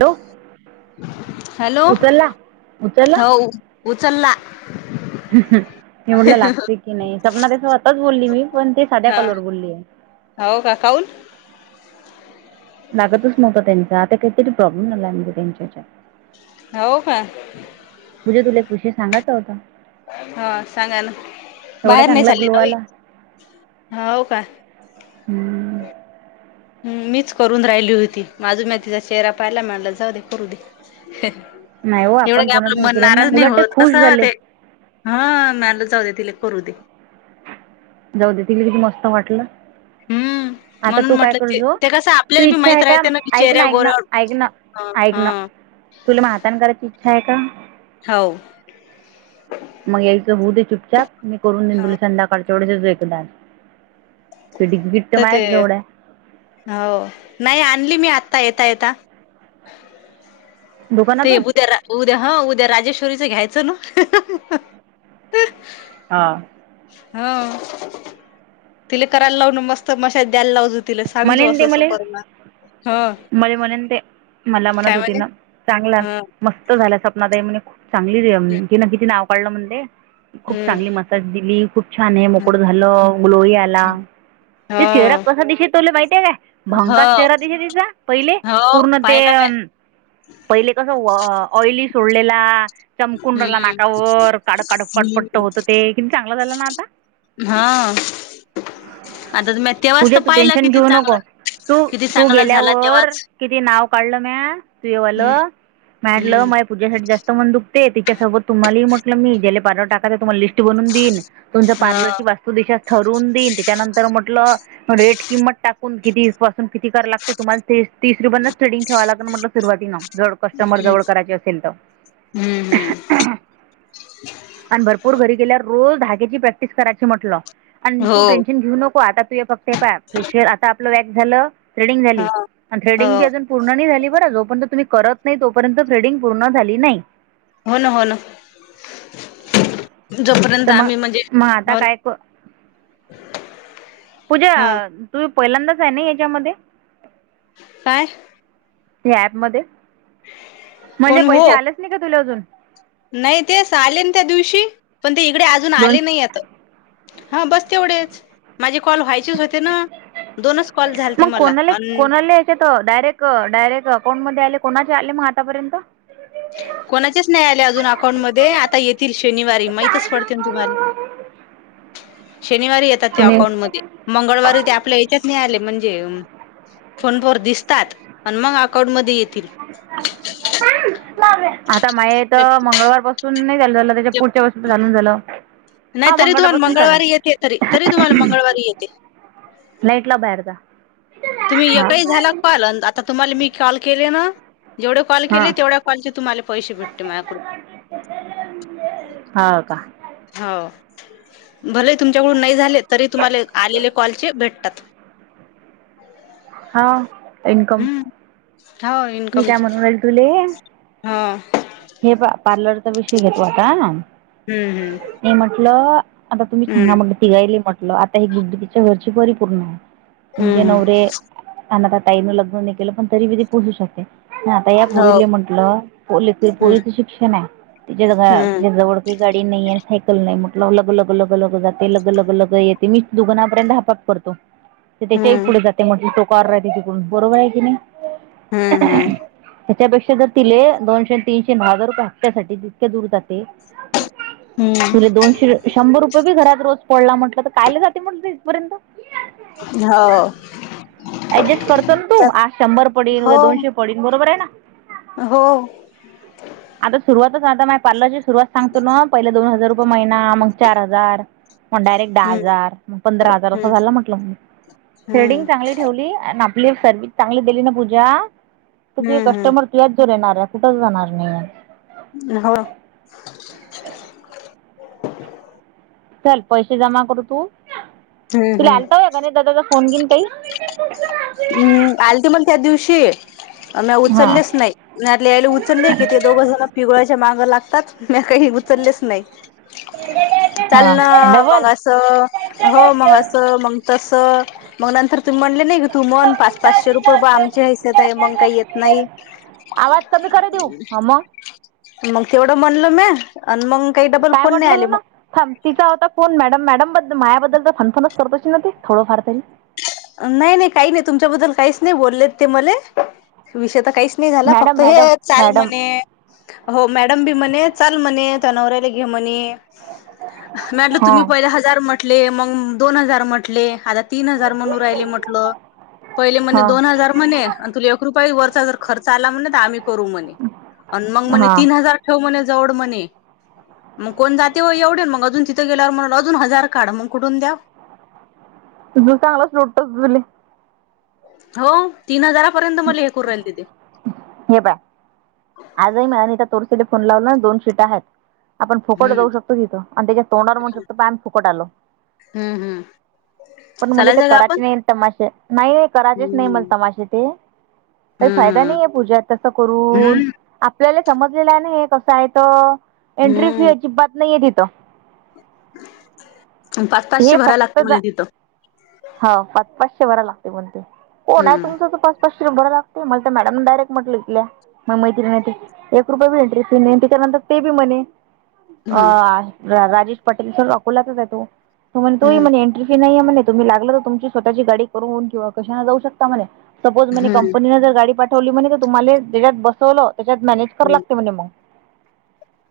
Hello hello उचलला उचलला हो उचलला हे म्हटलं लागते की नाही सपना त्या स्वतच बोलली मी पण ते साध्या हा कॉलवर बोलली आहे. हो का खाऊल लागतच नव्हतता त्यांचा आता काहीतरी प्रॉब्लेम झालाय म्हणजे त्यांच्या हो का म्हुजे तुला एक विषय सांगाचा होता. हा सांगा ना एवढा बाहेर नाही चांगला चालली ग्लो आला न [unintelligible] हो का हम. मीच करून राहिली होती माजून म तिचा चेहरा पहायला मिळाला जाऊ दे करू दे. नाही हो एवढं आपण का कोणाचं आपलं हे मन केलं ना नाराज नाही उलट ते होत खुश कसं झाले ते हा मॅलं जाऊ दे्या तिला करू दे. जाऊ दे तिला किती मस्त वाटलं. हम्म. आता म्हणून तू काय म्हटलं ते करजो ते कसं तू आपल्याला बी इच्छा माहित आहे का राहते ना की ऐक चेहऱ्या ऐक ना गोऱ्यावर ऐक ना हा ऐक ना हा. तुला म हातण करायची इच्छा आहे का. होऊ. मग यायचं होऊ दे चुपचचाप मी करून दे तुले संध्याकाळच्या वढ्याच एकदा किड किट्ट तर ते माझच जवड आहे. हो नाही आणली मी आत्ता येता येता. ते दुकानातून उद्या उद्या हा उद्या राजेश्वरीचं घ्यायचं ना. हा. हा तिला करायला लाव ना मस्त मशाज द्यायला लावज तिला सांगजो म्हणेन ते असं अस मले कर ह मले म्हणेन ते मला म्हणत होती ना चांगला मस्त झाल्या सपनाताई म्हणे खूप चांगली कि ना किती नाव काढलं म्हणले खूप हम्म चांगली मसाज दि खूप छान आहे मोकडं झालं ग्लोरी आला ते चेहरा हं कसा दिश माहितीय काय हो भंका चेहरा दि तिचा पहिले हो पूर्ण ते पाहिला म्या पहिले कसं ऑइली सोडलेला चमकुं राला हम्म नाकावर काड काड काटपट्ट होतं ते कि चांगलं झालं ना आता. हा आता तुम तेव्हाचता पाहिलं छन जवनो नको तू तू झाला गेल्यावर तेव्हाच किती नाव काढलं म्या तू हम्म येवालं. मॅटलं हम्म माझ पूजेसाठी जास्त मण दुख ते तिच्यासोबत तुम्हालाही म्हटलं मी ज्याला पार्लर टाका तुम्हाला लिस्ट बनून देईन तुमं हा पार्लरचीस् तू देश ठरवून देईन त्याच्यानंतर म्हटलं रेट किंमत टाकून किती किती करा लागते तुमला तीस रुपया स्टस्टिंग ठेवा लागल म्हटलं सुरुवी ना जड क कस्टमर हम्म जवळ करायचे असेल तर. हम्म आणि भरपूर घरी गेल्यावर रोज धाग्याची प्रॅक्टिस करायची म्हटलं. आणि तू हो टेन्शन घेऊ नको आता तू फक्त हे पाय प्रेशर आता आपलं वॅक झालं थ्रेडिंग झाली हा आणि हो थ्रेडिंग बी अजून पूर्ण नाही झाली बर जोपर्यंत तुम्ही करत नाही तोपर्यंत थ्रेडिंग पूर्ण झाली नाही. होन होन. जोपर्यंत तर मग आम्ही म्हणजे मग आता काय क पूजा ह तुमी पहिल्यांदाच आहे ना याच्यामध्ये? काय? ह ऍप म म्हणजे कोण हो पैसे आलेच नाही का तुला अजून? नाही तेच आले त्या दिवशी पण ते इकडे अजून आले दोनशे नायियेत. हा बस तेवढेच. माझी कॉल व्हायचीच होते ना दोनच कॉल झालेते मग मला कोणाला अ कोणाला डायरेक्ट डायरेक्ट अकाउंट मध्ये आले कोणाचे आले मग आतापर्यंत? कोणाचेच नाही आले अजून अकाउंट मधे आता येतील शनिवारी माहितच पडतील तुम्हाला. [unintelligible] शनिवारी येतात त्या अकाउंटमध्ये मंगळवारी ते आपल्या याच्यात नाही आले म्हणजे फोन वर दिसतात मग अकाउंटमध्येध्ये येतील. [unintelligible] आता माय मंगळवार पासून नाही झालं झालं त्याच्या पुढच्या पासून लून झालं. नाही हा तरी तुम्हाला मंगळवारपासून चालू मंगळवारी येते तरी तरी तुम्हाला मंगळवारी येते. नाईटला बाहेर जा. तुम्ही एकाही झाला कॉल. आता तुम्हाले मी कॉल केले ना. जेवढे कॉल हा केले. तेवढ्या कॉलचे तुम्हाला पैसे भेटते. माझ्याकडून. हाव का? हाव. भले तुमच्याकडून नाही झाले. तरी तुम्हाला आलेले कॉलचे भेटतात. हाव. इन्कम. हम्म हो मी काय इन्कमच म्हणून राईल तुले. हो हे पा पार्लरचा विषय घेतो आता. हम्म हम्म मी म्हटलं. आता तुम्ही सांगा म्हटल. तिघायले म्हटलं. आता हे गुड्ड तिच्या घरची परिपूर्ण आहे. तुमचे हम्म हम्म नवरे. अनाथ ताईन लग्न नाही केलं पण. तरी ते पोहचू शकते. आता या हो पुरीले म्हंटलं. पोल हम्म पोरीच शिक्षणे. तीच्या हम्म जवळ काही गाडी नाहीये. सायकल नाहीये. म लग लग लग लग जाते लग लग लग येत. मी दुघनापर्यंत हाप हाप करतो. ते त्याच्याही हम्म पुढे जाते. म्हटल तो कार्र आहे त्याच्यािकडू. बरोबरे कि नाही. हम्म त्याच्यापेक्षा जर तिले. दोनशे, तीनशे, हजार रुपये हपत्यासाठी. जितके दूर जाते. हम्म तुले हम्म दोनशे. शंभर रुपये बी घरात रोज फडला म्हटलं. तर् कायलं जाते म्हटलं. इथपर्यंत. हो. ऍडजस्ट करतो ना तू. स- आज शंभर पडेन. हो उद्या दोनशे पडेन. बरोबरे ना. हो. आता सुरुवातच. आता माझ्या पार्लर ची सुरुवात सांगतो ना. पहिला दोन हजार रु महिना मग चार हजार. मग डायरेक्ट दहा हम्म हजार. मग पंधरा हजार. हम्म असं झालं म्हटलं. म थ्रेडिंग हम्म चांगली ठेवली. आणि आपली सर्विस चांगली दिली ना पूजा. तर तुझ हम्म कस्टमर तुझ्या जवळ येणारे. कुठंच जाणार नाहीय. हो. चल पैसे जमा करू तू. हम्म तुला हम्म आलता वय का गणेश दादाचा फोन बीन काही. अम्म. आल ते म. त्या दिवशी. म्या हां उचललेच नाही. मीतले यायला उचलले कि ते दोघं जण पिगोळ्याच्या मागे लागतात. म्या. काही उचललेच नाही. चाल हा ना मग डबल असं. हो मग असं. मग तस. म नंतर तु म्हणले नाही का. तू म्हण. पाच पाचशे रुपये बा. आमच्या हस्याते. मग काही येत नाही. आवाज कमी करे देऊ. ह मग. मग तेवडं म्हनल म्या. आणि मग काही डबल काय फोन नाही म्हटलं आले तु ना. थांब. तिचा होता फोन. मॅडम मॅडम बद् मायाबद्दल त. फनफनच करत अशील ना ती. थोडंफार तरी. नाही नाही. काही नाही. तुमच्याबद्दल काहीच नाही बोललेत ते मले. विषयता काहीच नाही झाला. मॅडम फक्त मॅडम हे चाल मॅडम म्हणे. हो. मॅडम बी म्हणे. चाल म्हणे. तो नवरायला घे म्हणे. म्या म्हटलं. हां तुम्ही पहिले हजार म्हटले. मग दोन हजार म्हटले. आता तीन हजार म्हणून राहिले म्हटलं. पहिले म्हणे. हां दोन हजार म्हणे. आणि तुला एक रुपया वरचा जर खर्च आला म्हणे. तर आम्ही करू म्हणे. आणि मग म्हणे. हां तीन हजार ठेव म्हणे. जवळ म्हणे. मग कोण जाते व एवढे. मग अजून तिथं गेल्यावर म्हणेन अजून हजार काड. मग कुठून द्याव. तु तु चांगला लटोस तुले. हो. तीन हजारापर्यंत मला हे करू राहीलेत ते. हे पाय. आजही मलानीता तोरसेडे फोन लावलं. दोन शीट आहेत. [unintelligible] आपण फुकट हम्म जाऊ शकतो तिथं. आणि त्याच्या तोंडवर म्हणू शकतो. पाय आम्ही फुकट आलो. हम्म हम्म. पण मला ते चालायचं का करायचे आपण नाही तमाशे. नाही नाही करायचेच नाही. मला हम्म तमाशे ते. काही फायदा हम्म नाहीय पूजा तसं करून. हम्म आपल्याला समजलेला नाहीय कसा आहे तो एंट्री फी अजिबात नाहीय तिथं. हम्म पाच पाचशे हे भरायला फक्त लागते जा म्हणे तिथं हा पाच पाचशे भराय लागतय म्हणते. कोण आहे हम्म तुमच तर पाच पाचश रुप भराय लागतय मला मॅडम डयरेक्टलं म्हटल्या. हा मैत्रीणाय ते एक रुपये बी एंट्रीे फी नाही ते त्याच्यानंतर ते बी म्हणे. अ हम्म राजेश पटेल स अकोल्याचाच आहे तो. तुमान तोही हम्म म्हणे एंट्री फी नाहीय आहे म्हणे तुम्ही लागलं तर तुमची स्वतःची गाडी करून किंवा कशाने जाऊ शकता. ता म्हणे सपोज म्हणे हम्म कंपनी जर गाडी पाठवली म्हणे तुम्हाले तेच्यात बसवल त्याच्यात मॅनेज कराय हम्म लागते म्हणे मग.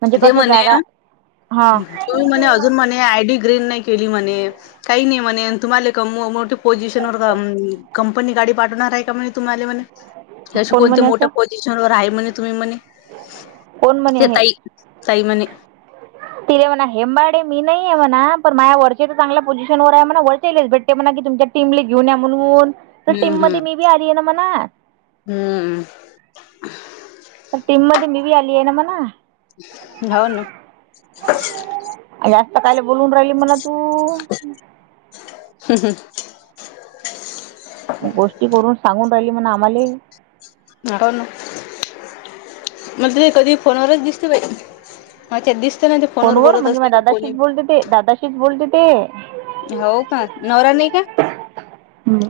म्हणजे ते कसं जागा म्हणे हा तुही म्हणे अजून म्हणे आय डी ग्रीन नाही केली म्हणे. काही नाही म्हणे तुम्हाला क मोठे पोझिशन वर कं कंपनी गाडी पाठवणार आहे का म्हणे तुम्हाला म्हणे. अशी कोण कोणती म्हणे मोठ्या असं पोझिशन वर आहे म्हणे तुम्ही म्हणे कोण म्हणे ते हे ताई. काही म्हणे. [inaudible] तिले म्हणा हेंबाडे मी नाही आहे म्हणा पण माझ वरचे तर चांगल्या पोझिशन वर आहे म्हणा वरचेलेच भेट ते म्हणा की तुमच्या टीमले घेऊन या म्हणून तर टीम मध्ये मी बी आली आहे ना म्हणा. हम्मम. त्या टीम मध्ये मी बी आली आहे ना म्हणा. हाव ना. जास्त कायल बोलून राहिली म्हणा तू. हम् हम. गोष्टी करून सांगून राहिली म्हण आम्हाले. हो ना म्हटले कधी फोनवरच दिसते बाई. माझ्यात दिसत ना ते. फोन फोनवर वर बोलत म्हणजे म असते की कोणी दादाशीच बोलते ते दादाशीच बोलते ते. हो का नवरा नाही का. ह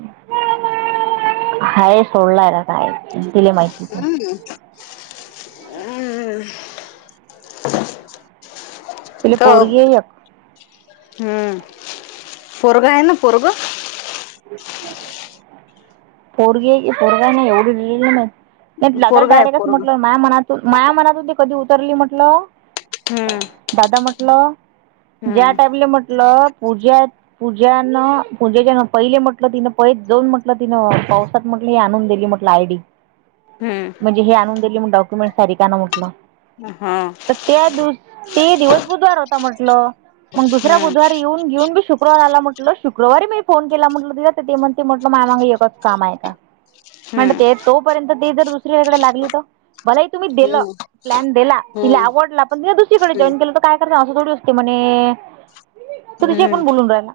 हाय सोडलाय र [unintelligible] हम. [unintelligible] तिले त पोरगी ब आहे एक हम्म पोरग आहे ना पोरग. पोरगी हाय की पोरग नाही एवढी [unintelligible] माय. त्यांच्या दादाला पोरगा आहे डायरेक्टच पोरग म्हटल मा्या मनातून माया मनातून ते कधी उतरली म्हटलं. हम. दादा म्हटलं ज्या टॅबले म्हटलंत. पूजा त पूजा न पूजेच्या ना पहिले म्हटलं तिनं पइच जाऊन म्हटलं तिनं पावसात म्हटलं ही आणून दिली म्हटलं आय डी. हम्म. म्हणजे हे आणून दिली म डॉक्युमेंट सारीका न म्हटलं. हा. तर त्या दिस ते दिवस बुधवार होता म्हटलं मग दुसरा हम्म बुधवार येऊन घेऊन बी शुक शुक्रवार आला म्हटल शुक्रवारी मी फोन केला म्हटल त ते म्हण ते म्हटलं माय माग एकच काम आहे का? म्हणत हम्म ते तोपर्यंत ते जर दुसरीयाकडे लागली तर मलाही तुम्ही दिलं हम्म प्लॅन दिला. तिला हम्म आवडला पण तिने दुसरीकडे जॉईन हम्म केलं तर काय कराच असं थोडी असते म्हणे. तूले शेकून हम्म बोलून राहिला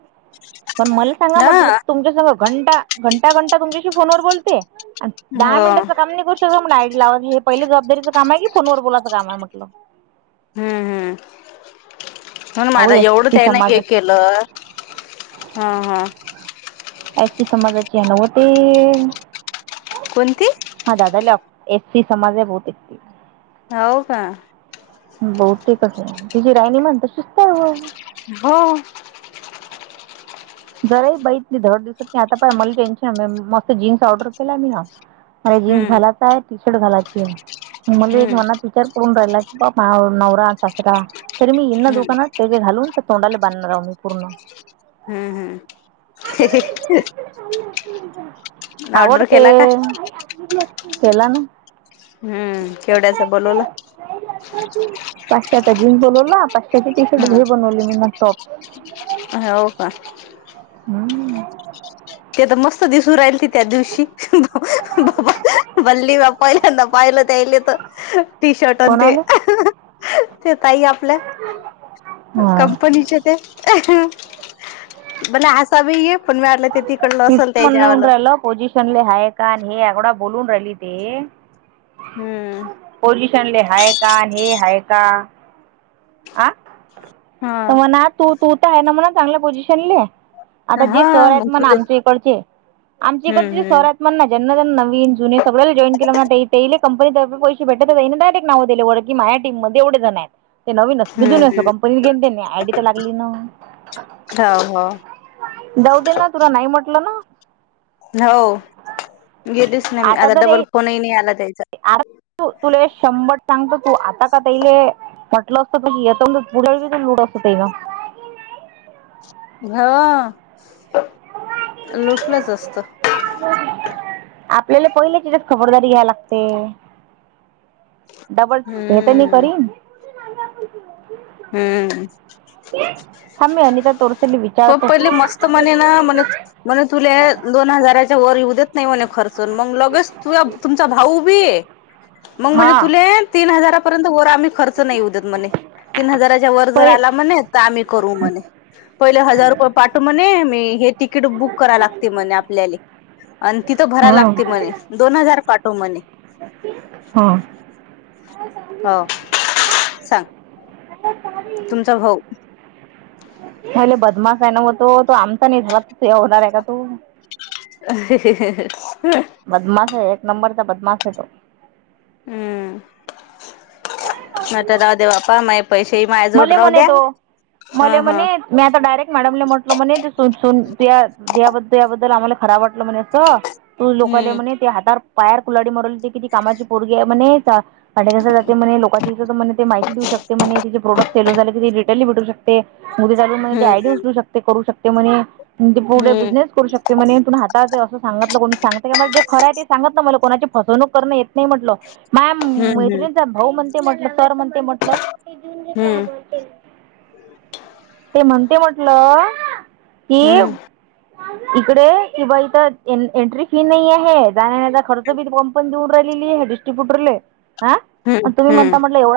पण मले सांगा म्हटलं हा तुमच्या संग घंटा घंटा घंटा तुमच्याशी फोन वर बोलते. दहा हो मिनिटाच काम नाही करू शकत आय डी लावाच हे पहिल जबाबारीच काम की फोनवर बोलाचं काम हाय म्हटलं. हम्म हम्म मून माझ अहो एस एवढं सी काय नाही हे समाजाची केलं. म्हणल ह ह. ऐक की तो माझा चेन व ते कोणती? अ दादा लॅब एकती समाजा होते [unintelligible] हो का बौद्धिकचे तिचे राहणीमान तसेच तर आहे. हो. जरा बहीित नाही दड दिवसात नाही आता पण मला टेन्शन आहे मस्त जीन् ऑर्डर केला मी ना [unintelligible] अरे जीन्स हम्म घालायचं आहे टी शर्ट घालायची आहे मले एक हम्म मनात चर करून राहिल्यात मायावर नवरा ससरा तरी मी गेली न हम्म दुकानात घालून तर तोंडाले बांधणार आहो मी पूण हम् हम् आवडते केला का केला ना? हम्म केवढ्याच बोलवला? पाचश्याचा जीन्स बनवला पाचश्याची टी शर्ट घरी ह बनवली मी ना टॉप. हो का? हम्म ते तर मस्त दिसू राहिलतीत त्या दिवशी ब भल्ली बापाल्यांदा पाहिलं त्याले तर. टी शर्ट न ते कोणाले ते ताई आपल्या हा कंपनी ते मला असा पण आसाबी येे पण मिळाला ते ती तिथ म्हण येऊन राहिलं पोझिशनले ह का हे अवडा बोलून राहिली ते हम्म चांगले हाय का हे हाय का आ हा तर म्हणा तू तू तर आहे ना म्हणा चांगलं पोझिशन ल आता जे हा मग शहर्यात मणा तुले आमच्या इकडचे आमच्या हम्म इकडचे हम्म शहर्यात मण ना ज्यांना ज त्यांना नवीन जुनी सळ्याला जॉईन केलं म्ह ते कंपनीतर्फ पैसे भेटत डायेक्ट नावले व की माझ टीम मध्ये एवढे जण आहेत. ते नवीन अस हम्म बिजून असो हम्म कंपनीत घेन ते आयडी तर लागली ना. होा हो. जाऊ दे ना तुला नाही म्हटलं ना. हो घेतच नाही मी आता डबल फोनही नाही आला त्यायचा. अर तु तूला शंभर सांगतो तू आता का तले म्हटलं असतं प की पुढळ लूड असत ना [unintelligible] हा लोटलंच असत. आपल्याला पहिल्याचीच खबरदारी घ्याय लागते. डबल हेेत नी हम्म करी हम्म थांब मी अनिता तोरसेली प विचारतो पहिले मस्त म्हणे ना म्ह म्हणे तुले दोन हजाराच्या वर येऊेत नाही म्हणे खर मग लगेच तु तुमचा भाऊ बी मग म्हणजे हा तु तीन हजार र्यंत वर आम्ही खर्च नाही उदत म्हणे तीन हजाराच्या वर जर पै आला म्हणे तर आम्ही करू म्हणे. पहिले हजार रुपये पाठू म्हणे मी हे तिकीट बुक कराय लागते म्हणे आपल्याला. आणि तिथं भराय हां लागते म्हणे दोन हजार पाठव म्हणे. हा. हाव. हं.... [inaudible] तुमचा भाऊ. म्हले बदमास आहे ना व तो, तो आमचा नाही झाला त होणार आहे का त... अहहहंह अ. [unintelligible] [inaudible] बदमाश हे एक नंबरचा बदमाश आहे तो. हम्म, नायतर रावुदे बाप्पा मय.. पैसेही माझ्या जोड मले राहु म्हणे द्या, तो हा मले हा. म्हणे मी आता डायरेक्ट मॅडमला म्हटल म्हणे तू सुनसुनया त्या बद्दल आम्हाले. खरा वाटलं म्हणे असं तू लोकायले हम्म म्हणे.... ते हातावर पायार कुलाडी मारु रायली ते किती कामाची पोरगी आहे म्हणे... भाडें घासायला जाते म्हणे लोकांची इत ते माहिती देऊ शकते म्हणे. मेलो झाल की रिटर्नला भेटू शकते उद्या चालुन ते हम्म आयडिया उचलू शकते करू शकते म्हणे. ते पुढे हम्म बिझनेस करू शक ते म्हणे तून हाताात आहे असं सांगतलं कोणी सांगत का जे खं आहे ते सांगत ना मला कोणाची फसवणूक करण येत नाही म्हटल म्या हम्म हम्म मैत्रिणीचा भाऊ म्हणते म्हटलं सर म्हणते म्हटलं हम्म ते म्हणते म्हटलं हम्म हेव... इकडे कि बा इथ एंट्री फी नाही आहे जाणण्याचा खर्च बी.... आपन जाऊन राहिलेलीय डिस्टिबुटरले आं हम्म तुम्ही हम्म. म्हणता एवढा..